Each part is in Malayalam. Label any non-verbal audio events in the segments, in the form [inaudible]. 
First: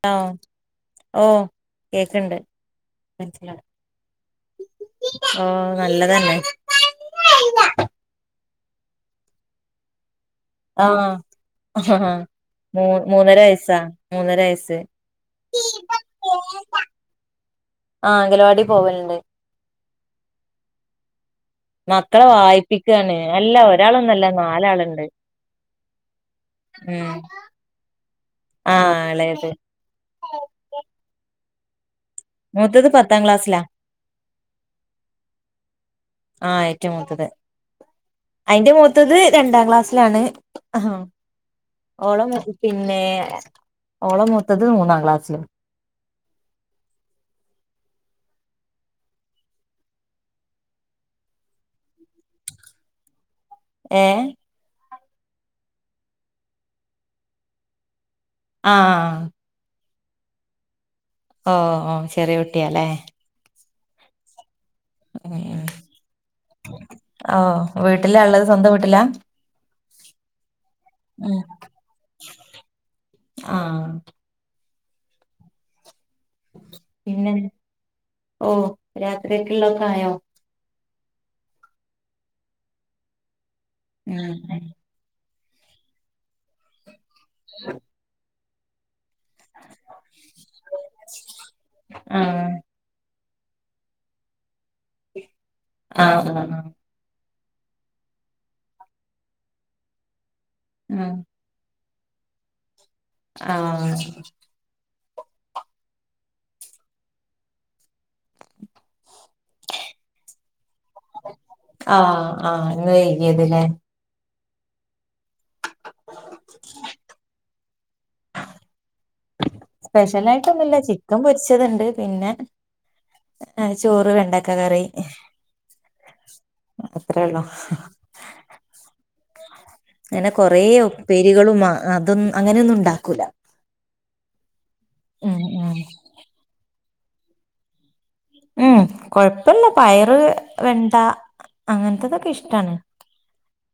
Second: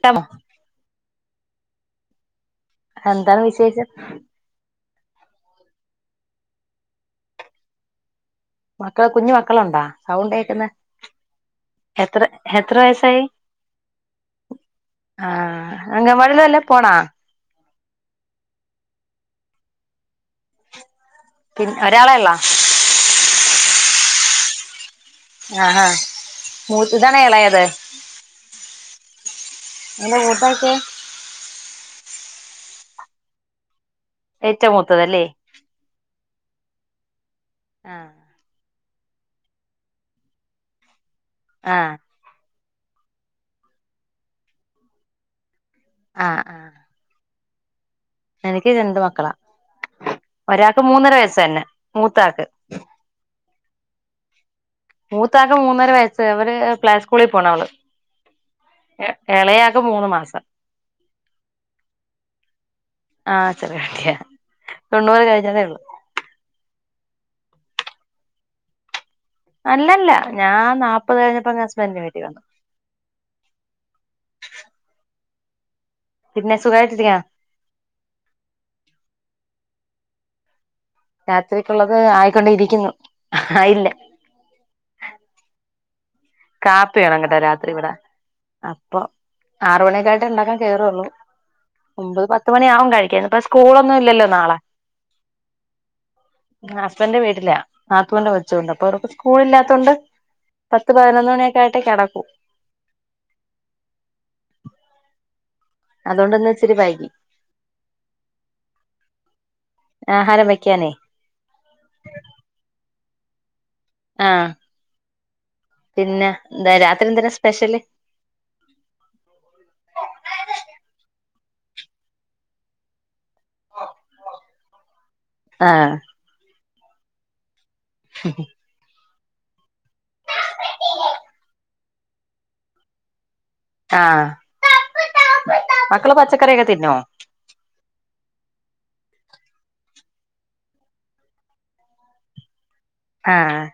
ട്ടമോ. ഓഹ് കേക്കണ്ട്. എന്താണ് വിശേഷം. ആഹ് നല്ലതന്നെ. മക്കള് കുഞ്ഞു മക്കളൊണ്ടാ സൗണ്ടേക്കുന്ന്. അഹ് മൂ മൂന്നര വയസാ മൂന്നര വയസ്സ്. ആഹ് അങ്ങവാടില് വല്ലോ പോണാ. ആഹ് അംഗലവാടി പോവല്ണ്ട്. പിൻ ഒരാളെ മക്കളെ ഒള്ളാ വായിപ്പിക്കാണ് അല്ല ഒരാളൊന്നല്ല നാലാള്ണ്ട്. ആഹ് ഹാ ഉം മൂത്തതാണ് എളയത്. ആ എളയത് അല്ലെ [inaudible] മൂത്തത് പത്താം ക്ലാസ്സിലാ. ഏറ്റവും മൂത്തതല്ലെ ആഹ് ഏറ്റവും മൂത്തത്. ആഹ്. അയിന്റെ മൂത്തത് രണ്ടാം ക്ലാസ്സിലാണ് ആഹ്. ആഹ് ഓളും പിന്നെ ഓളെ മൂത്തത് മൂന്നാം ക്ലാസിലും ആഹ് ആഹ് എനിക്ക് രണ്ട് മക്കളാ ഒരാക്ക് മൂന്നര വയസ്സനെ മൂത്താൾക്ക്. ഏഹ് മൂത്താക്ക് മൂന്നര വയസ് അവര് പ്ലേ സ്കൂളി പോണ് അവള് ആ എ ആ എളയാക്ക് ഇപ്പൊ മൂന്ന് മാസം. ഓ ഓ ഹ് ചെറിയ കുട്ടിയാലേ. ആഹ് ചെറിയ കുട്ടിയ തൊണ്ണൂറ് കഴിഞ്ഞതെ ഒള്ളൂ. ഓഹ് വീട്ടിലാള്ളത് സ്വന്തം വീട്ടിലാ. അല്ലല്ല ഞാൻ നാല്പ്പത് ഉം കഴിഞ്ഞപ്പനെ ഹസ്ബന്റിന്റെ വീട്ടി വന്നു. ആഹ് പിന്നെ സുഖായിട്ടിരിക്കാ പിന്നെ ഓഹ് രാത്രിയക്ക്ള്ളൊക്കെ ആയോ? രാത്രിക്കുള്ളത് ആയിക്കൊണ്ടിരിക്കുന്നു ആയില്ല. ആഹ് കാപ്പി വേണം കെട്ടോ രാത്രി ഇവടെ അപ്പൊ ആറ് മണിയൊക്കായിട്ട് ഇണ്ടാക്കാൻ കേറൊള്ളൂ ഒൻമ്പത് പത്ത് ആഹ് മണിയാവും കഴിക്കാൻ ഇപ്പ സ്കൂളൊന്നും ഇല്ലല്ലോ നാളെ. ആഹ് ആഹ ഹസ്ബന്റെ വീട്ടിലാ നാത്തൂന്റെ കൊച്ചുണ്ട് അപ്പൊ അവർക്ക് സ്കൂളില്ലാത്തോണ്ട്. പത്ത് ആഹ് പതിനൊന്ന് മണിയൊക്കെ ആയിട്ടെ കെടക്കു. ആഹ് അതോണ്ട് ന്ന് ഇച്ചിരി വൈകി. ആഹാരം വെക്കാനേയ് ആഹ് ആഹ് ഇന്ന് വൈകിയത് ലെ ആഹ് പിന്നെ ന്താ എന്താ രാത്രി എന്തരാ സ്പെഷ്യല്. സ്പെഷ്യലായിട്ടൊന്നുല്ല ചിക്കൻ പൊരിച്ചത്ണ്ട് പിനെ ഏഹ് ചോറ് വെണ്ടക്ക കറി. ആഹ് അത്രെഒള്ളു. ഹ് ഹ് അങ്ങനെ കൊറേ ഉപ്പേരികളും അ അതൊന്നു അങ്ങനൊന്നും ഉണ്ടാക്കൂല. ആഹ് ഉം ഉം മക്കള് പച്ചക്കറിയൊക്കെ തിനോ? ഉം കൊഴപ്പല്ല പയറ് വെണ്ട അങ്ങനത്തതൊക്കെ ഇഷ്ട്ടാണ്. ആഹ്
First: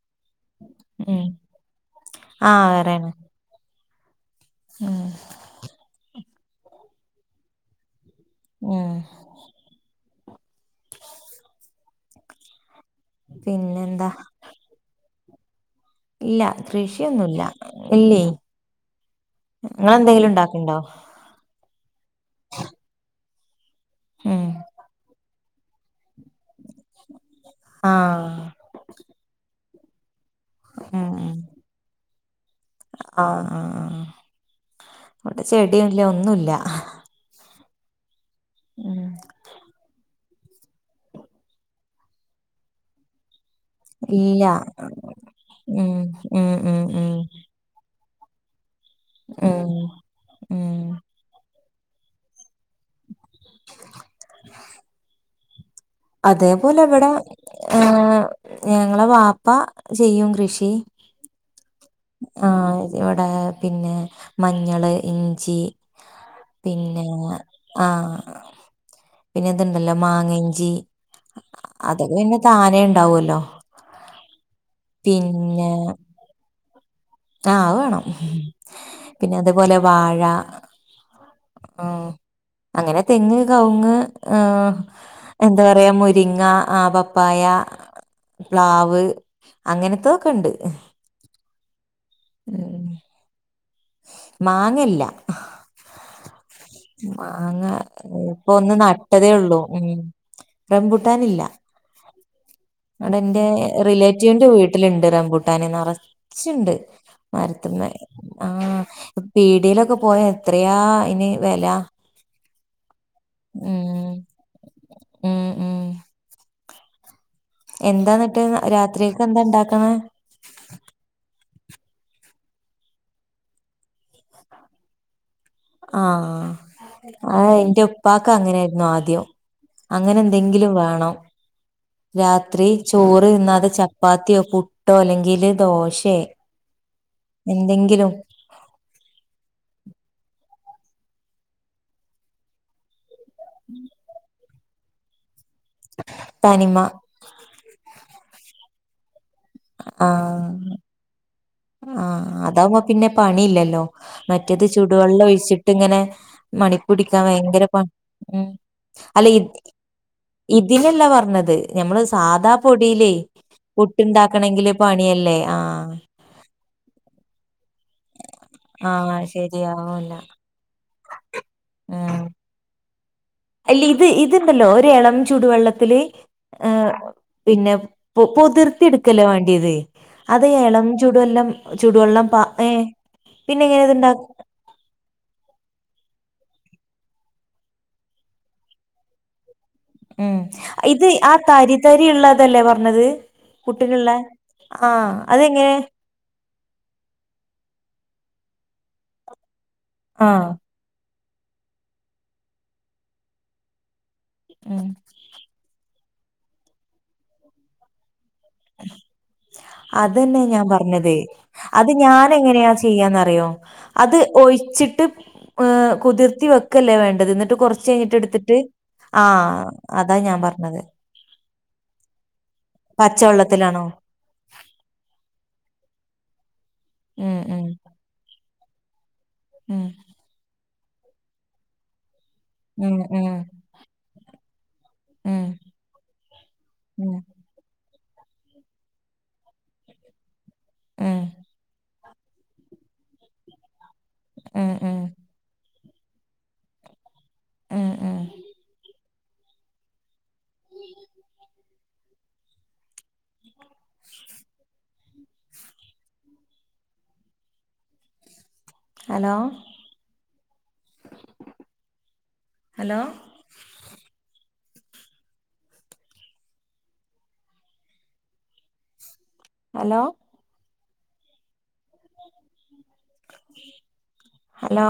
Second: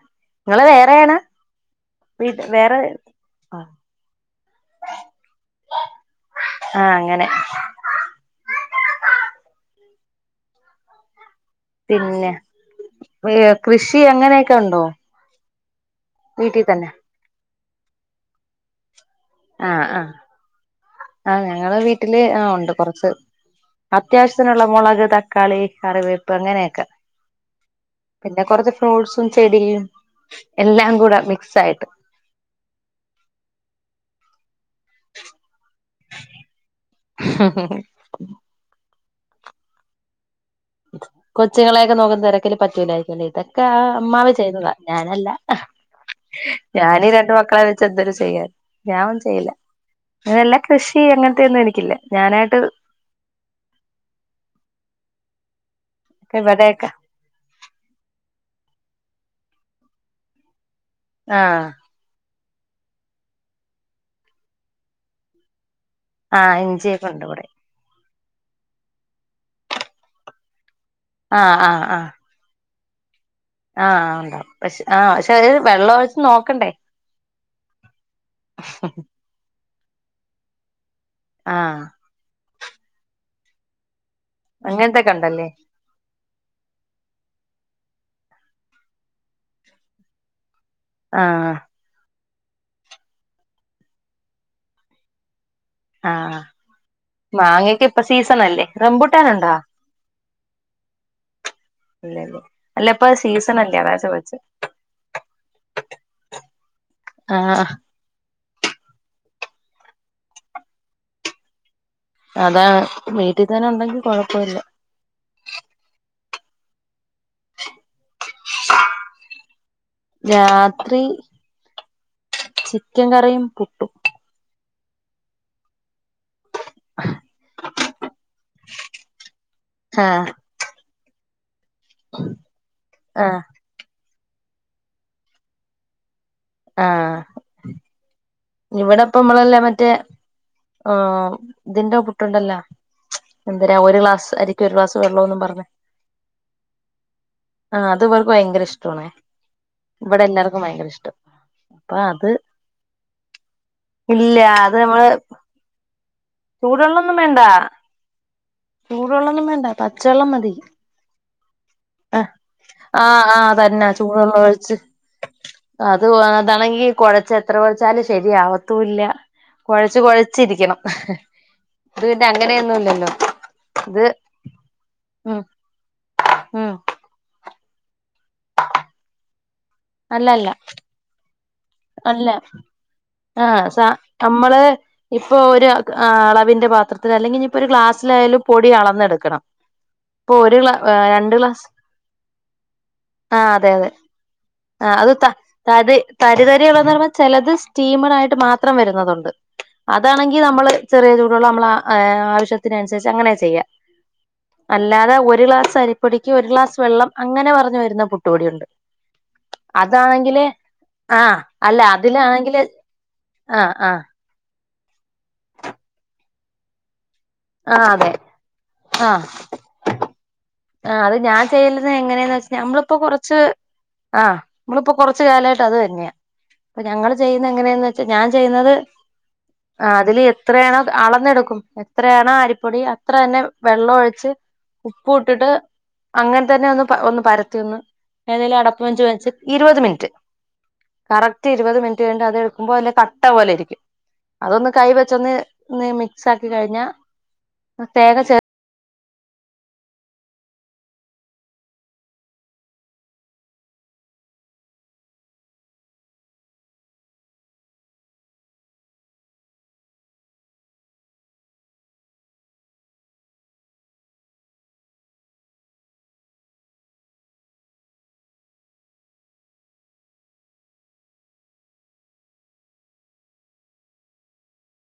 ഇങ്ങള് വേറേണ ഉം വീട്ട് ആഹ് വേറെ വേറെയാണ് അ ഹ് ഉം ആഹ് അങ്ങനെ. ഉം പിന്നെ ഏഹ് കൃഷി പിന്നെന്താ അങ്ങനെയൊക്കെ ഉണ്ടോ? ഇല്ല വീട്ടിൽ തന്നെ കൃഷിയൊന്നുല്ല ഇല്ലേയ് ആഹ് ആഹ് ഇങ്ങളെന്തെങ്കിലും ഇണ്ടാക്ക്ണ്ടോ? ആഹ് ഞങ്ങള് വീട്ടില് ആഹ് ഉണ്ട് കൊറച്ച് ഉം അത്യാവശ്യത്തിനുള്ള മൊളക് തക്ക- ക്കാളി കറിവേപ്പ് അങ്ങനെയൊക്കെ, ആഹ് പിന്നെ കൊറച്ച് ഫ്രൂട്ട്സും ചെടിയും. എല്ലാം ഉം കൂടെ ഉം മിക്സായിട്ട്. ആഹ് ആഹ് ആഹ് ഇവിടെ ചെടിയുംല്ല ഒന്നുല്ല. ഹ് ഹ് ഹ് ഉം കൊച്ചുങ്ങളേക്കെ നോക്കുന്ന തെരക്കില് പറ്റൂലായിരിക്കുലേ ഇത ക്കെ അമ്മാവ ഇല്ല ചെയ്തത ഞാനല്ല ഉം ഉം ഉം ഞാനീ ഉം രണ്ട് മക്കളെ വ ചെന്തര് ചെയ്യാൻ ഞാനൊന്നും ചെയ്യില്ല ഉം ഉം നിലകൃഷി അങ്ങനത്തെയൊന്നും എനിക്കില്ല ഞാനായിട്ട് [inaudible] അതേപോലെ ഇവിടെയൊക്കെ ഇവിടെ ഹേ ഞങ്ങളെ വാപ്പ ചെയ്യും കൃഷി ആഹ് ആഹ് ഇവിടെ പിന്നെ മഞ്ഞള് ഇഞ്ചി ആഹ് ഇഞ്ചിയൊക്കെ പിന്നേ ഉണ്ട് ഇവിടെ ആഹ് പിന്നെ ഇത്ണ്ടല്ലോ മാങ്ങഞ്ചി ആഹ് ആഹ് ആഹ് അതൊക്കെ പിന്നെ താനേ ഇണ്ടാവല്ലോ ആഹ് ഉണ്ടാവും പക്ഷെ ആഹ് പക്ഷെ വെള്ളൊഴിച്ച് നോക്കണ്ടേ ആഹ് അത് വേണം പിന്നെ അതേപോലെ വാഴ ആഹ് അങ്ങനെ തെങ്ങ് കവുങ്ങ് ഹ് അങ്ങനത്തൊക്കെ ഉണ്ടല്ലേ എന്താ പ പറയ മുരിങ്ങാ ആഹ് പപ്പായ പ്ലാവ് അങ്ങനെത്തൊക്കെണ്ട് ആഹ് ഉം മാങ്ങല്ല ആഹ് മാങ്ങ മാങ്ങക്ക് ഇപ്പ സീസൺ ഇപ്പൊ അല്ലേ ഒന്ന് നട്ടതേ റംബൂട്ടാനുണ്ടോ ഒള്ളൂ റംബൂട്ടാനില്ല ഇല്ല ല്ലേ അടെ ഇൻ്റേ റിലേറ്റീവിന്റെ വീട്ടില്ണ്ട് റംമ്പൂട്ടാന് നറച്ച്ണ്ട് ആഹ് മരത്ത്മ്മെ ആഹ് പീടേലൊക്കെ പോയ എത്രയാ അയിന് വെല അതാണ് വീട്ടീതന്നെ ഉണ്ടെങ്കി ഉം കൊഴപ്പ ഇല്ല ഉം ഉം എന്താന്നട്ട് രാത്രികക്ക് എന്താ ഇണ്ടാക്ക്ണ് രാത്രി ചിക്കൻ കറിയും പുട്ടും ആഹ് അഹ് ഇൻ്റെ ഉപ്പാക്ക് അങ്ങനേയിരുന്നു ആദ്യം അങ്ങനെ ആഹ് എന്തെങ്കിലും വേണം രാത്രി ചോറ് ആഹ് തിന്നാതെ ചപ്പാത്തിയോ പുട്ടോ അല്ലെങ്കില് ദോശേ ആഹ് എന്തെങ്കിലും ഇവടെപ്പം നമ്മളല്ലേ മറ്റേ ആഹ് ഇതിന്റെ പുട്ടുണ്ടല്ലോ എന്തിനാ ഒരു ഗ്ലാസ് അരിക്ക് ഒരു ഗ്ലാസ് വെള്ളോന്നും പറഞ്ഞ് തനിമ ആഹ് അത് ഇവൾക്ക് ഭയങ്കര ഇഷ്ടവാണേ ഇവടെ എല്ലാർക്കും ആഹ് ഭയങ്കര ഇഷ്ടാ ആഹ് അതാവുമ്പോ പിന്നെ പണി ഇല്ലല്ലോ ഇല്ല മറ്റേത് അത് നമ്മള് ചൂടുവെള്ളൊഴിച്ചിട്ട് ഇങ്ങനെ ചൂടുവെള്ളൊന്നും മണിപ്പിടിക്കാ വേണ്ട ഭയങ്കര പ ഉം അല്ല ഇ ചൂടുവെള്ളൊന്നും വേണ്ട പച്ചവെള്ളം മതി ഇതിലല്ല പറഞ്ഞത് നഞമ്മള് ആഹ് സാധാ പൊടീലേ ആഹ് ആഹ് തന്നെ ചൂടുവെള്ളം പുട്ട്ണ്ടാക്കണെങ്കില് ഒഴിച്ച് പണിയല്ലേ ആഹ് അത് അതാണെങ്കി കൊഴച്ച് എത്ര കൊഴച്ചാലും ശരിയാവ ഇല്ല ആഹ് കൊഴച്ച് ശരിയാവൂല കൊഴച്ചിരിക്കണം ഇത് പിന്നെ അങ്ങനെയൊന്നുല്ലല്ലോ ഇല്ല്യ ഇത് ഇത്ണ്ടല്ലോ ഒര് ഏളം ചുടുവെള്ളത്തില് ഉം പിന്നെ പൊതിർത്തി എടുക്കല്ലോ വാണ്ടിയത് അത് അല്ലല്ല എളം ചൂടെല്ലാം അല്ല ആഹ് എങ്ങനെ സാ ഇത്ണ്ടാ നമ്മള് ഇപ്പൊ ഒരു അളവിന്റെ പാത്രത്തിൽ അല്ലെങ്കി ഇഞ്ഞിപ്പോ ഒരു ഗ്ലാസിലായാലും പൊടി അളന്നെടുക്കണം ഉം ഇപ്പൊ ഒര്ക്ല ഏ ഇത് ആ രണ്ട് ക്ലാസ് തരി തരി ഉള്ളതല്ലേ പറഞ്ഞത് ആഹ് അതെ അതെ പുട്ടിനുള്ള ആഹ് അത് ത തര് തരിതരി ഉള്ളെന്ന് പറയുമ്പ ചെലത് സ്റ്റീമറായിട്ട് മാത്രം വരുന്നുന്നതുണ്ട് അതാണെങ്കിൽ ആഹ് നമ്മള് ചെറിയ ചൂടുവെള്ളം നമ്മൾ ഏഹ് ആവശ്യത്തിന് അനുസരിച്ചങ്ങനെ ചെയ്യാ ഉം അല്ലാതെ ഒരു ഗ്ലാസ് അരിപ്പൊടിക്ക് ഒരു ഗ്ലാസ് വെള്ളം അങ്ങനെ പറഞ്ഞുവരുന്ന പുട്ട്പൊടിയുണ്ട് അതെന്നെ ഞാൻ പറഞ്ഞത് ആഹ് അല്ല അത് ഞാൻ അതിലാണെങ്കില് എങ്ങനെയാ ചെയ്യാന്നറിയോ ആഹ് ആഹ് അത് അത് ഒഴിച്ചിട്ട് കുതിർത്തി വെക്കല്ലേ വേണ്ടത് ഇന്ന ട്ട് കൊർച്ച് ആഹ് അതെ കയിഞ്ഞിട്ട് ഇട്ത്തിട്ട് ആ അതാ ഞാൻ പറഞ്ഞത് ആ അത് ഞാൻ ചെയ്യലത് എങ്ങനേന്ന് വെച്ച ഞമ്മളിപ്പോ കൊറച്ച് പച്ചവെള്ളത്തിലാണോ ആഹ് നമ്മൾ പ്പോ കുറച്ച് കാലമായിട്ട് അത് തന്നെയാ ഞങ്ങൾ ഉം ചെയ്യുന്ന ഉം എങ്ങനെയന്ന് വെച്ചാ ഞാൻ ചെയ്യുന്നത് ഉം അതില് എത്രയാണോ അളന്നെടുക്കും എത്രയാണോ അരി പൊടി ഉം അത്ര ഉം തന്നെ വെള്ളം ഒഴിച്ച് ഉപ്പും ഉം ഇട്ടിട്ട് അങ്ങൻനെ തന്നെ ഒന്ന് ഉം ഒന്ന് പര ത്തിയൊന്ന് ഏതെലും അടപ്പ് വെച്ച് വച്ച് ഇരുപത് മിനിറ്റ് ഉം കറക്റ്റ് ഇരുപത് മിന് ട്ട് കയിഞ്ഞ് അത് എടുക്കുമ്പോല്ല കട്ട പോലെ ഇരിക്കും അതൊന്ന് ഉം കൈ ഉം വെച്ചൊന്ന് മിക്സ് ആക്കി കഴിഞ്ഞ ഉം ഉം തേങ്ങ ചേർ ഹലോ ഹലോ ഹലോ ഹലോ